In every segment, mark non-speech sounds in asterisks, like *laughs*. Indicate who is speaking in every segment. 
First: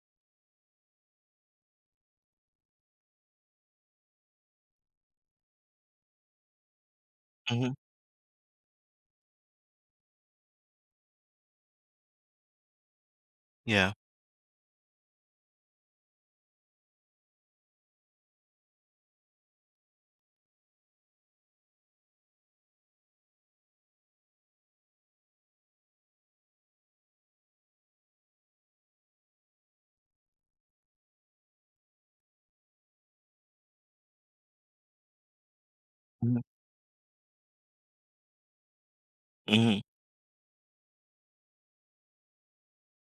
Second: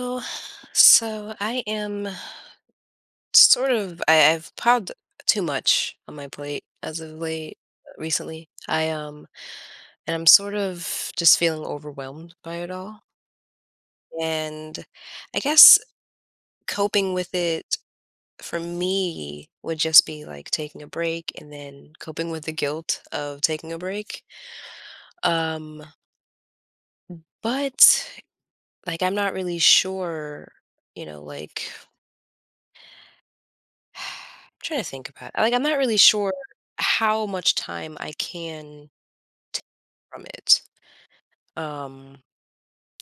Speaker 1: Oh, so I am sort of I, I've piled too much on my plate as of late
Speaker 2: Mhm.
Speaker 1: recently. I and I'm sort of just feeling overwhelmed by it all.
Speaker 2: Yeah.
Speaker 1: And I guess coping with it for me would just be like taking a break and then coping with the guilt of taking a break. Um, but like, I'm not really sure, like I'm trying to think about, like, I'm not really sure
Speaker 2: Mhm.
Speaker 1: how much time I can
Speaker 2: Mhm.
Speaker 1: from it. Um,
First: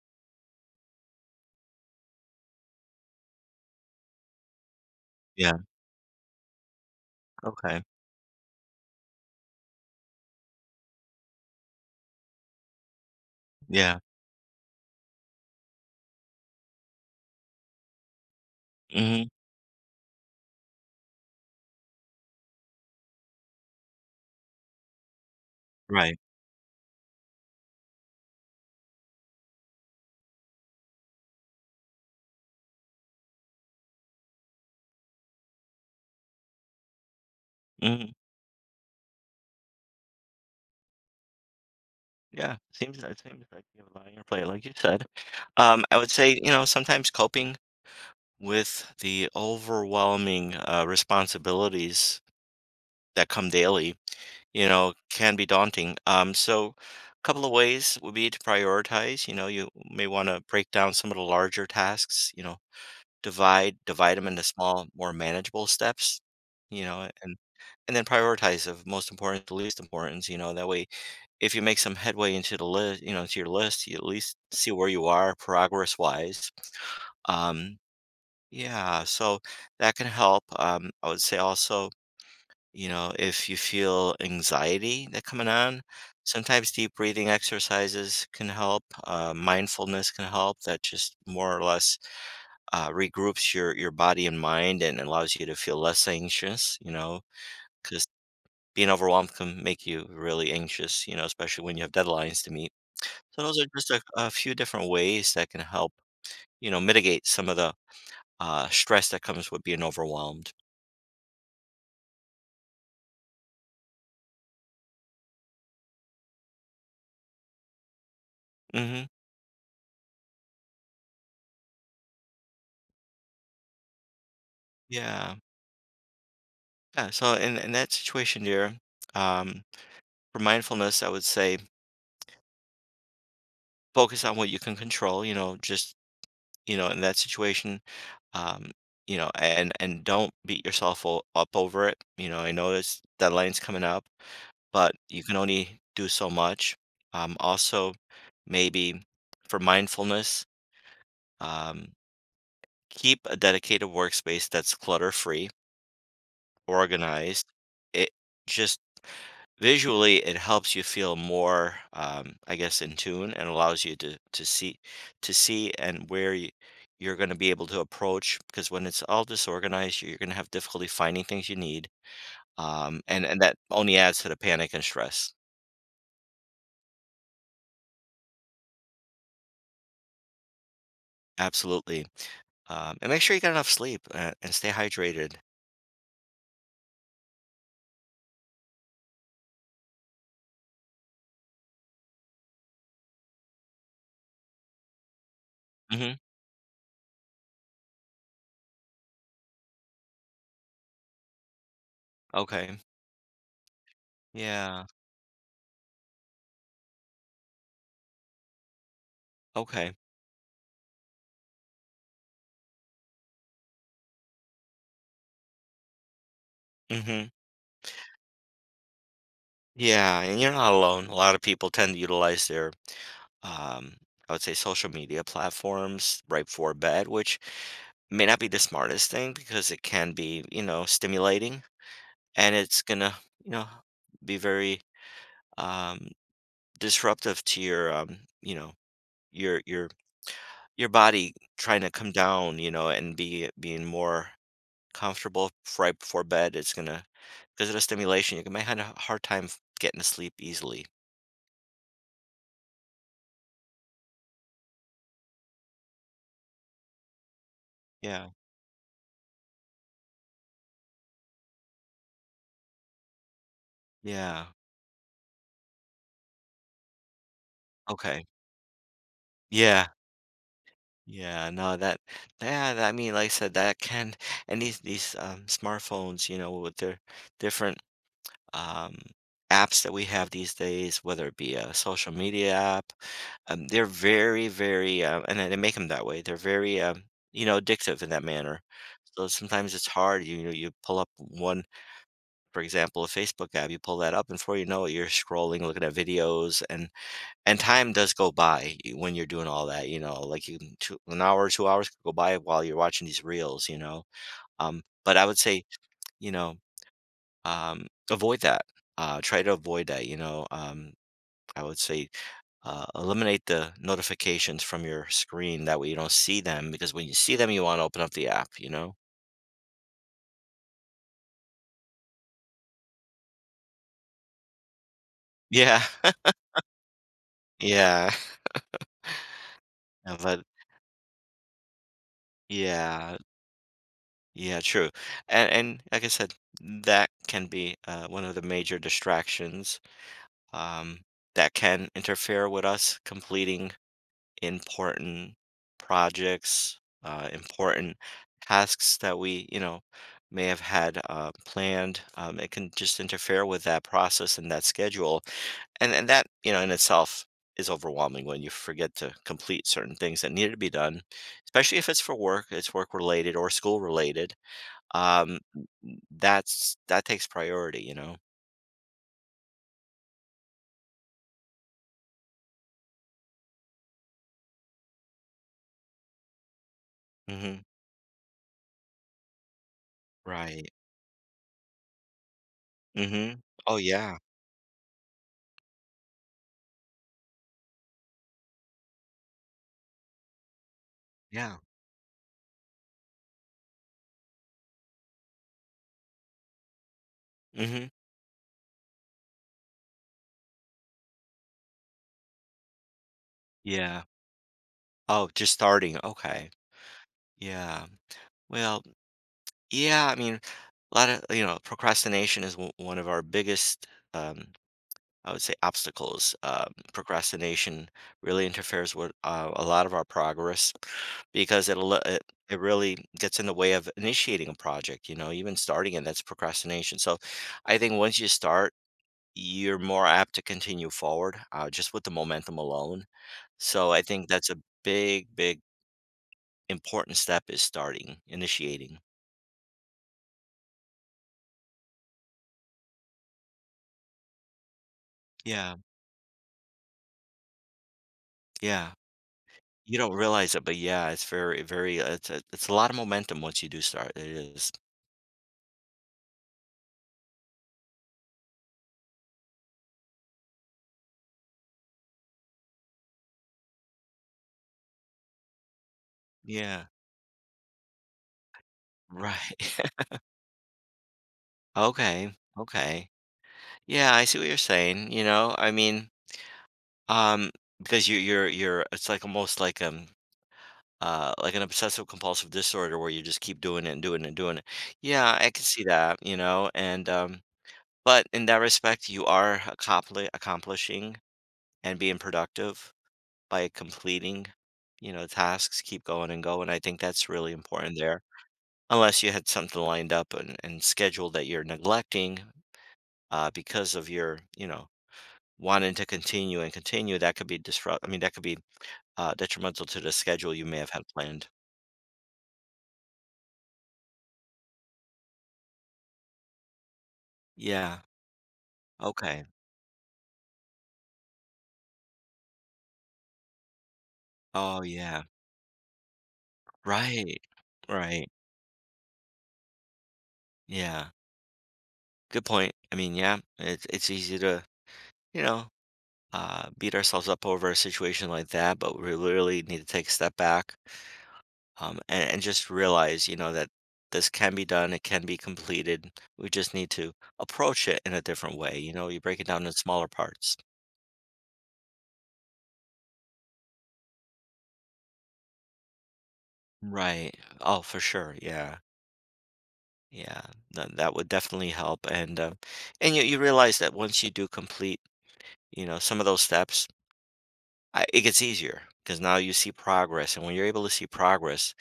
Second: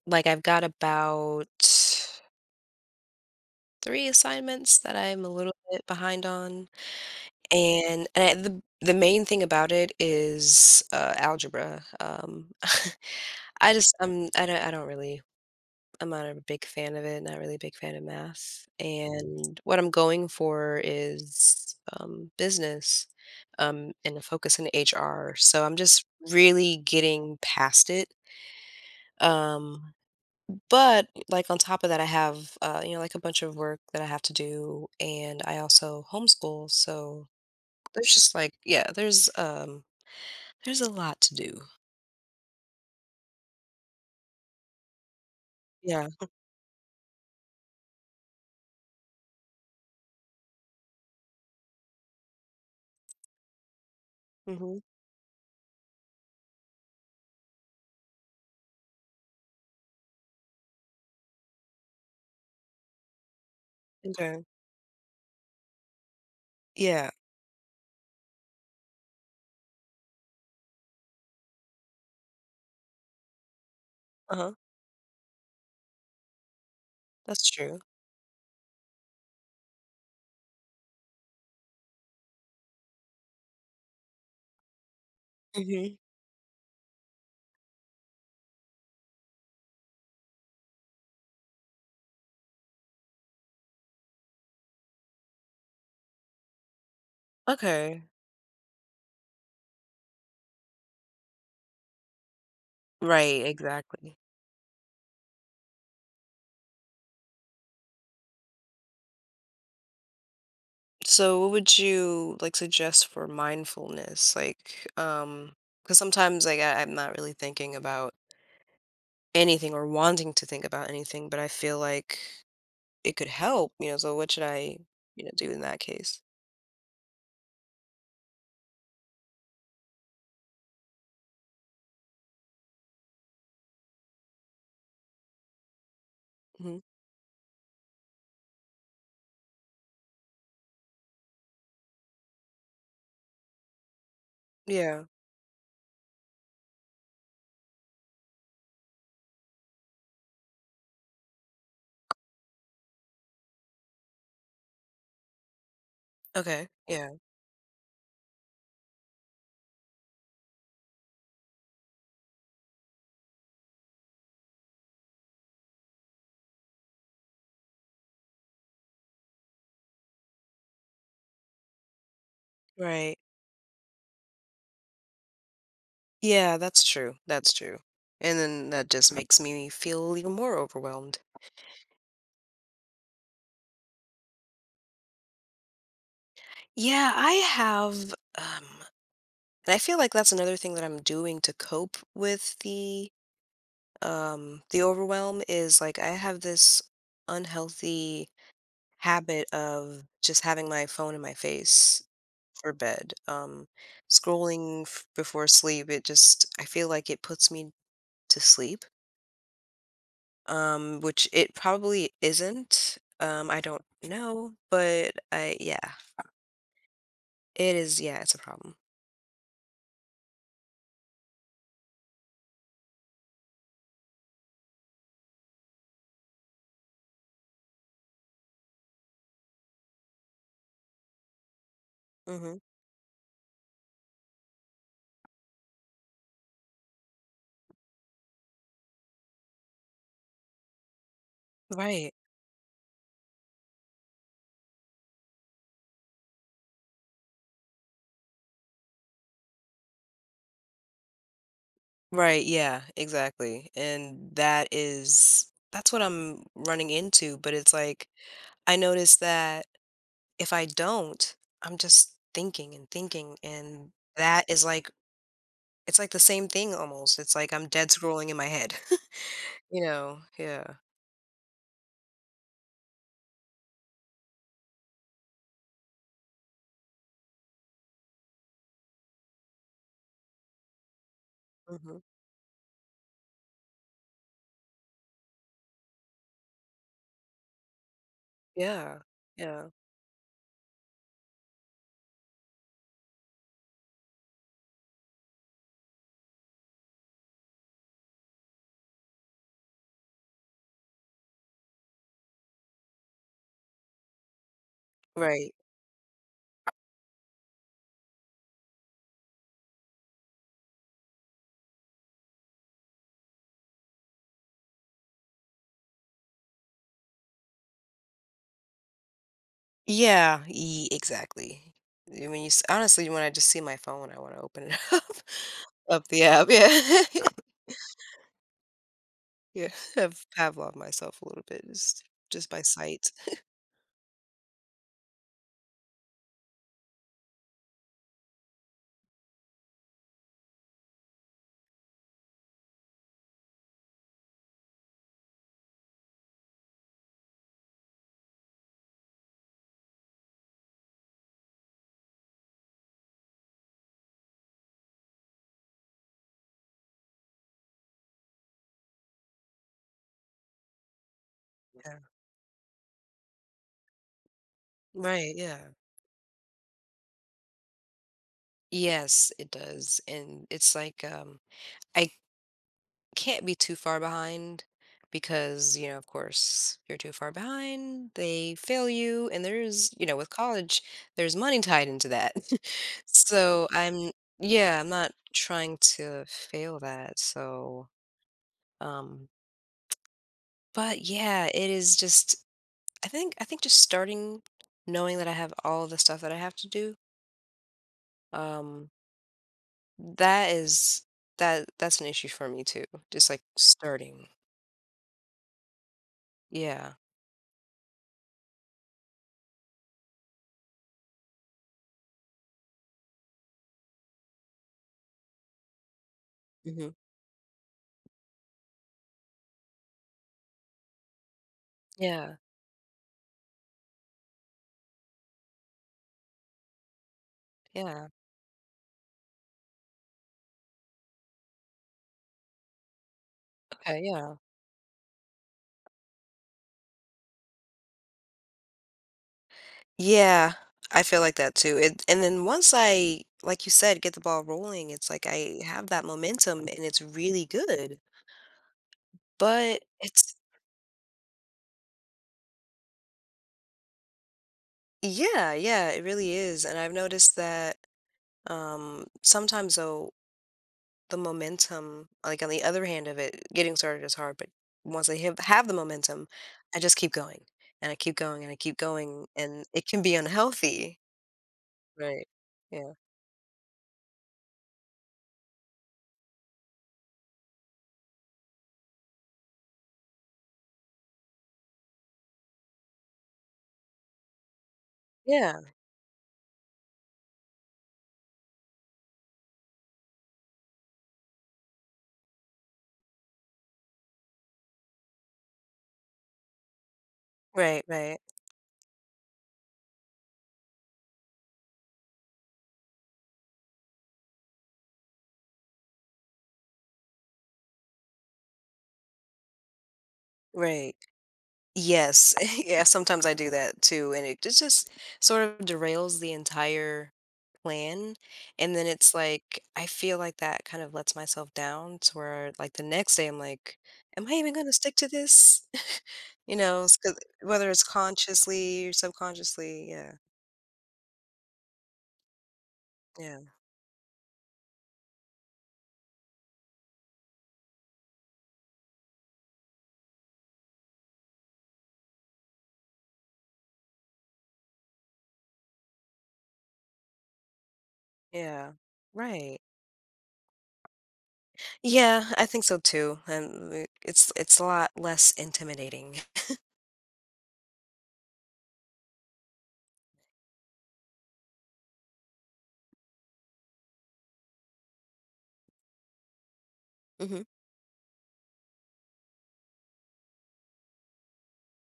Speaker 1: like I've got about 3 assignments that I'm a little
Speaker 2: Yeah.
Speaker 1: bit behind on,
Speaker 2: Okay.
Speaker 1: and I, the main thing about it is, algebra. *laughs* I just,
Speaker 2: Yeah.
Speaker 1: I don't really— I'm not a big fan of it, not really a big fan of math.
Speaker 2: Mhm.
Speaker 1: And what I'm going for is business, and a focus in HR. So I'm just
Speaker 2: Right.
Speaker 1: really getting past it. Um, but like on top of that, I have, you know, like a bunch of work that I have to do. And I also homeschool. So
Speaker 2: Mhm.
Speaker 1: there's just like, yeah, there's a lot to do.
Speaker 2: Yeah. Seems like you have a lot on your plate, like you said. I
Speaker 1: Yeah.
Speaker 2: would say, you know, sometimes coping with the overwhelming responsibilities that come daily, you
Speaker 1: Hmm.
Speaker 2: know, can be daunting. So a couple of ways would be to prioritize. You know, you may want to break down some of the larger tasks, you know, divide them into
Speaker 1: Okay.
Speaker 2: small, more manageable steps, you know,
Speaker 1: Yeah.
Speaker 2: and then prioritize of most important to least importance, you know, that way, if you make some headway into the list, you know, to your list, you at least
Speaker 1: Uh huh.
Speaker 2: see where you are progress-wise.
Speaker 1: That's
Speaker 2: Um,
Speaker 1: true.
Speaker 2: yeah, so that can help. I would say also, you know, if you feel anxiety that coming on,
Speaker 1: Hmm.
Speaker 2: sometimes deep breathing exercises can help, mindfulness can help, that just more or less regroups your body and mind and allows you to feel less anxious, you know,
Speaker 1: Okay.
Speaker 2: because being overwhelmed can make you really anxious, you know, especially when you have deadlines to meet. So
Speaker 1: Right.
Speaker 2: those are just
Speaker 1: Exactly.
Speaker 2: a few different ways that can help, you know, mitigate some of the stress that comes with being overwhelmed.
Speaker 1: So what would you like suggest for mindfulness? Like, because sometimes like I'm not really thinking about
Speaker 2: Hmm.
Speaker 1: anything or wanting to think about anything, but I feel like it could help, you know. So what should I, you know,
Speaker 2: Yeah.
Speaker 1: do in that case?
Speaker 2: Yeah. So in that situation, dear, um, for mindfulness, I would say focus on what you can control, you know, just, you
Speaker 1: Hmm.
Speaker 2: know, in that situation, um, you know, and don't beat up over it. You know, I know this deadline's coming up, but
Speaker 1: Yeah.
Speaker 2: you can only do so much. Also, maybe for mindfulness, um, keep a dedicated workspace that's clutter free,
Speaker 1: Okay. Yeah.
Speaker 2: organized. It just visually it helps you feel more I guess in tune and allows you to to see and where you, you're going to be able to approach because when it's all disorganized you're going to have difficulty finding things you need
Speaker 1: Right.
Speaker 2: and that only adds to the panic and stress
Speaker 1: Yeah, that's true. That's true. And then that just makes me feel even more overwhelmed.
Speaker 2: absolutely and make sure you get enough sleep and stay hydrated.
Speaker 1: Yeah, I have, um, and I feel like that's another thing that I'm doing to cope with the overwhelm is like I
Speaker 2: Hmm.
Speaker 1: have this unhealthy habit of just having my phone in my face for
Speaker 2: Okay.
Speaker 1: bed.
Speaker 2: Yeah.
Speaker 1: Before sleep, it just, I feel like it puts me to sleep,
Speaker 2: Okay.
Speaker 1: which it probably isn't. I don't know, but I, yeah,
Speaker 2: Hmm.
Speaker 1: it is, yeah, it's a problem.
Speaker 2: Yeah, and you're not alone, a lot of people tend to utilize their um, I would say social media platforms right before bed, which may not be the smartest thing because it can be, you know, stimulating and
Speaker 1: Hmm.
Speaker 2: it's gonna, you know, be very um, disruptive to your, you know, your your your body trying to come
Speaker 1: Right.
Speaker 2: down, you know, and be being more comfortable right before bed. It's gonna because of the stimulation, you might have a hard time getting to sleep easily.
Speaker 1: Right, yeah, exactly. And that is that's what I'm running into, but it's like
Speaker 2: Yeah.
Speaker 1: I noticed that if I don't, I'm just thinking and thinking, and that
Speaker 2: Yeah.
Speaker 1: is like it's like the same thing almost. It's like I'm dead
Speaker 2: Okay.
Speaker 1: scrolling in my head, *laughs* you
Speaker 2: Yeah.
Speaker 1: know? Yeah.
Speaker 2: Yeah, no, that, yeah, that- I mean, like I said, that can, and these smartphones, you know, with their different um, apps that we have these days, whether it be a
Speaker 1: Mhm.
Speaker 2: social media app, they're very, very, and they make them that way. They're very, you know, addictive in that manner.
Speaker 1: Yeah.
Speaker 2: So
Speaker 1: Yeah.
Speaker 2: sometimes it's hard. You know, you pull up one, for example, a Facebook app. You pull that up, and before you know it, you're scrolling, looking at videos, and time does go by when you're doing all that, you know, like, you can 2 hours could go by while you're watching these reels, you know? But I would
Speaker 1: Right.
Speaker 2: say, you know, avoid that. Try to avoid that, you know? I would say, eliminate the notifications from your screen, that way you don't see them, because when you see them, you wanna open up the app, you know?
Speaker 1: Yeah, ye exactly. I mean, you s honestly, when I just see my phone, I wanna open it *laughs*
Speaker 2: Yeah.
Speaker 1: up the
Speaker 2: *laughs*
Speaker 1: app, yeah. *laughs*
Speaker 2: Yeah. *laughs*
Speaker 1: Yeah,
Speaker 2: Uh,
Speaker 1: I've
Speaker 2: but
Speaker 1: Pavlov myself a little bit just by sight.
Speaker 2: yeah. Yeah, true. And like I said, that can be, one of the major distractions um, that can interfere with us completing important projects, important tasks that we, you know, may have had planned. It can just interfere with that process and that schedule, and that you know in itself is overwhelming when you forget to complete certain things that needed to be done, especially if
Speaker 1: Yeah.
Speaker 2: it's for work, it's work related or school related.
Speaker 1: Right,
Speaker 2: Um,
Speaker 1: yeah.
Speaker 2: that's that takes priority, you know.
Speaker 1: Yes, it does, and it's like, I can't be too far behind because, you know, of course if you're too far
Speaker 2: Hmm.
Speaker 1: behind they fail you and there's, you know, with
Speaker 2: Right.
Speaker 1: college there's money tied into that. *laughs*
Speaker 2: Hmm.
Speaker 1: So
Speaker 2: Oh
Speaker 1: I'm,
Speaker 2: yeah.
Speaker 1: yeah, I'm not trying to fail that. So, um, but yeah,
Speaker 2: Yeah.
Speaker 1: it is just— I think just starting, knowing that I have all the stuff that I have to do,
Speaker 2: Mhm.
Speaker 1: um, that is, that's an issue for me too, just like
Speaker 2: Yeah.
Speaker 1: starting.
Speaker 2: Oh, just starting. Okay.
Speaker 1: Yeah.
Speaker 2: Yeah. Well, yeah, I mean, a lot of, you know, procrastination is one of our biggest, um, I would say, obstacles.
Speaker 1: Hmm.
Speaker 2: Procrastination really interferes with a lot of our progress because it'll, it, al- it
Speaker 1: Yeah.
Speaker 2: it really gets in the way of initiating a project. You know, even starting it, that's procrastination. So, I think
Speaker 1: Yeah.
Speaker 2: once you start, you're more apt to continue forward just with the momentum alone. So, I
Speaker 1: Okay,
Speaker 2: think
Speaker 1: yeah.
Speaker 2: that's a big, important step is starting, initiating.
Speaker 1: Yeah, I feel like that too. It, and then once I, like you said, get the ball rolling, it's like I
Speaker 2: Yeah,
Speaker 1: have that momentum and it's really good.
Speaker 2: yeah.
Speaker 1: But
Speaker 2: You don't
Speaker 1: it's,
Speaker 2: realize it, but yeah, it's very, very, it's it's a lot of momentum once you do start. It is.
Speaker 1: yeah, yeah, it really is. And I've noticed that, sometimes though, the momentum, like on the other hand of it, getting started is hard, but once I have the momentum, I
Speaker 2: Yeah.
Speaker 1: just keep going and I keep going and I keep going, and
Speaker 2: Right.
Speaker 1: it can
Speaker 2: *laughs*
Speaker 1: be unhealthy. Right.
Speaker 2: Okay.
Speaker 1: Yeah.
Speaker 2: Okay. Yeah, I see what you're saying. You know, I mean, um, because you're it's like almost like an obsessive compulsive disorder where you just keep doing it and doing it and doing it. Yeah, I
Speaker 1: Yeah,
Speaker 2: can see that, you know, and but in that respect you are accomplishing and being productive, by completing, you know, tasks, keep going and going. I think that's really
Speaker 1: right,
Speaker 2: important
Speaker 1: right,
Speaker 2: there. Unless you had something lined up and scheduled that you're neglecting because of your, you know, wanting to continue and continue, that could be disrupt. I mean, that could be detrimental to the schedule you may have
Speaker 1: right.
Speaker 2: had planned.
Speaker 1: Yes. *laughs* Yeah, sometimes I do that too, and it just sort of derails the entire
Speaker 2: Yeah.
Speaker 1: plan, and then it's
Speaker 2: Okay.
Speaker 1: like, I feel like that kind of lets myself down to where, like, the next day I'm like, "Am I even gonna
Speaker 2: Oh,
Speaker 1: stick to
Speaker 2: yeah.
Speaker 1: this?" *laughs* You know, s 'cause
Speaker 2: Right.
Speaker 1: whether it's
Speaker 2: Right.
Speaker 1: consciously or subconsciously, yeah,
Speaker 2: Yeah. Good point. I mean, yeah,
Speaker 1: yeah,
Speaker 2: it's easy to, you know, beat ourselves up over a situation like that, but we really need to take a step back and just realize, you know, that this can be done, it can be completed. We just need to approach it in a different
Speaker 1: yeah.
Speaker 2: way. You know, you break it
Speaker 1: Right.
Speaker 2: down in smaller parts.
Speaker 1: Yeah, I think so too, and, it's a lot less intimidating.
Speaker 2: Right. Oh, for sure. Yeah. Yeah. That that would definitely help. And you you realize that once you do complete, you know, some of those steps,
Speaker 1: *laughs*
Speaker 2: I, it gets easier because now you see progress. And when you're able to see progress,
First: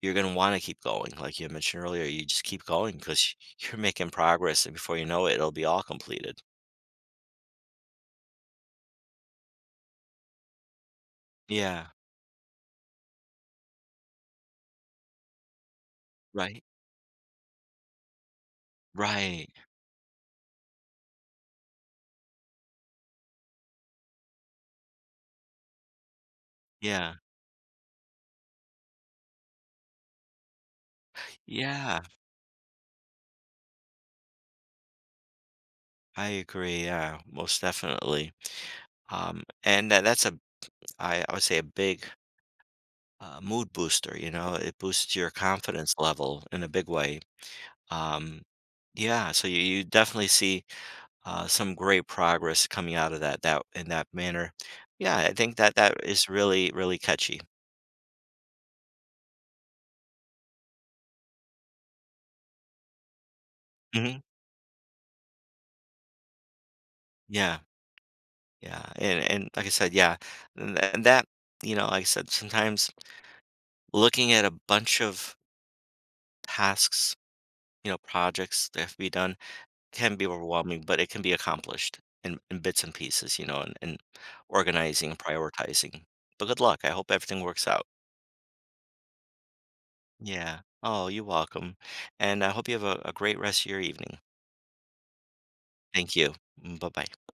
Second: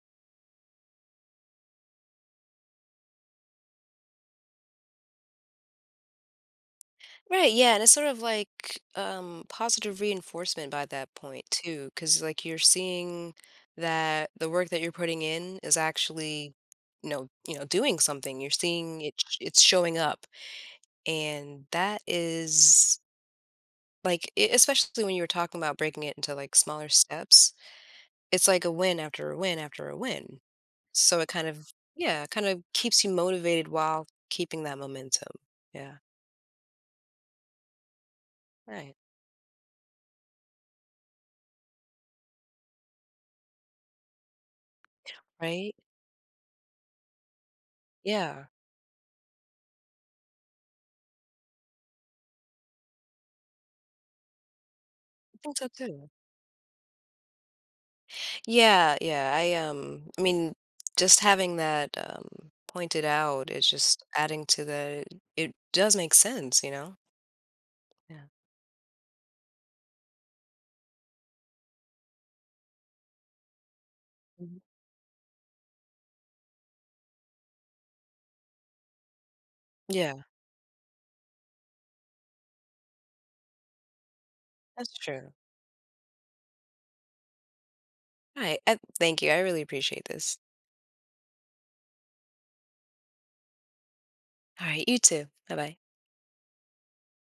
Speaker 2: you're gonna want to keep going. Like you mentioned earlier, you just keep going because *laughs* you're making progress, and before you know it, it'll be all completed.
Speaker 1: Right, yeah, and it's sort of like, um, positive reinforcement by that point
Speaker 2: Yeah.
Speaker 1: too, because like you're seeing that the work that you're putting in is actually,
Speaker 2: Right.
Speaker 1: you know, doing something. You're seeing
Speaker 2: Right.
Speaker 1: it's showing up. And that is like especially when you were talking about breaking it into like smaller
Speaker 2: Yeah.
Speaker 1: steps, it's like a win after a win after a win. So it kind of,
Speaker 2: Yeah.
Speaker 1: yeah, kind of keeps you motivated while keeping that momentum. Yeah.
Speaker 2: I agree. Yeah. Most definitely.
Speaker 1: Right.
Speaker 2: And that, I would say a big mood booster, you know, it boosts your
Speaker 1: Right?
Speaker 2: confidence level in a big way. Um,
Speaker 1: Yeah.
Speaker 2: yeah. So you definitely see some great progress coming out of that, that in that manner. Yeah. I
Speaker 1: I
Speaker 2: think
Speaker 1: think so
Speaker 2: that that
Speaker 1: too.
Speaker 2: is really, really catchy.
Speaker 1: Yeah, yeah. I I mean just having that, um, pointed out is just
Speaker 2: Hmm.
Speaker 1: adding to the— it does make sense, you know?
Speaker 2: Yeah.
Speaker 1: Yeah.
Speaker 2: Yeah. And like I said, yeah. And that, you know, like I said, sometimes looking at a
Speaker 1: Mhm.
Speaker 2: bunch of tasks, you know, projects that have to be done
Speaker 1: Yeah,
Speaker 2: can be overwhelming, but it can be accomplished in bits and pieces, you know, and
Speaker 1: that's
Speaker 2: organizing and
Speaker 1: true.
Speaker 2: prioritizing. But good luck. I hope everything works out.
Speaker 1: All right. I, thank you. I really appreciate this.
Speaker 2: Yeah. Oh, you're welcome. And I hope you have a great rest of your evening.
Speaker 1: All right, you too. Bye bye.
Speaker 2: Thank you. Bye bye.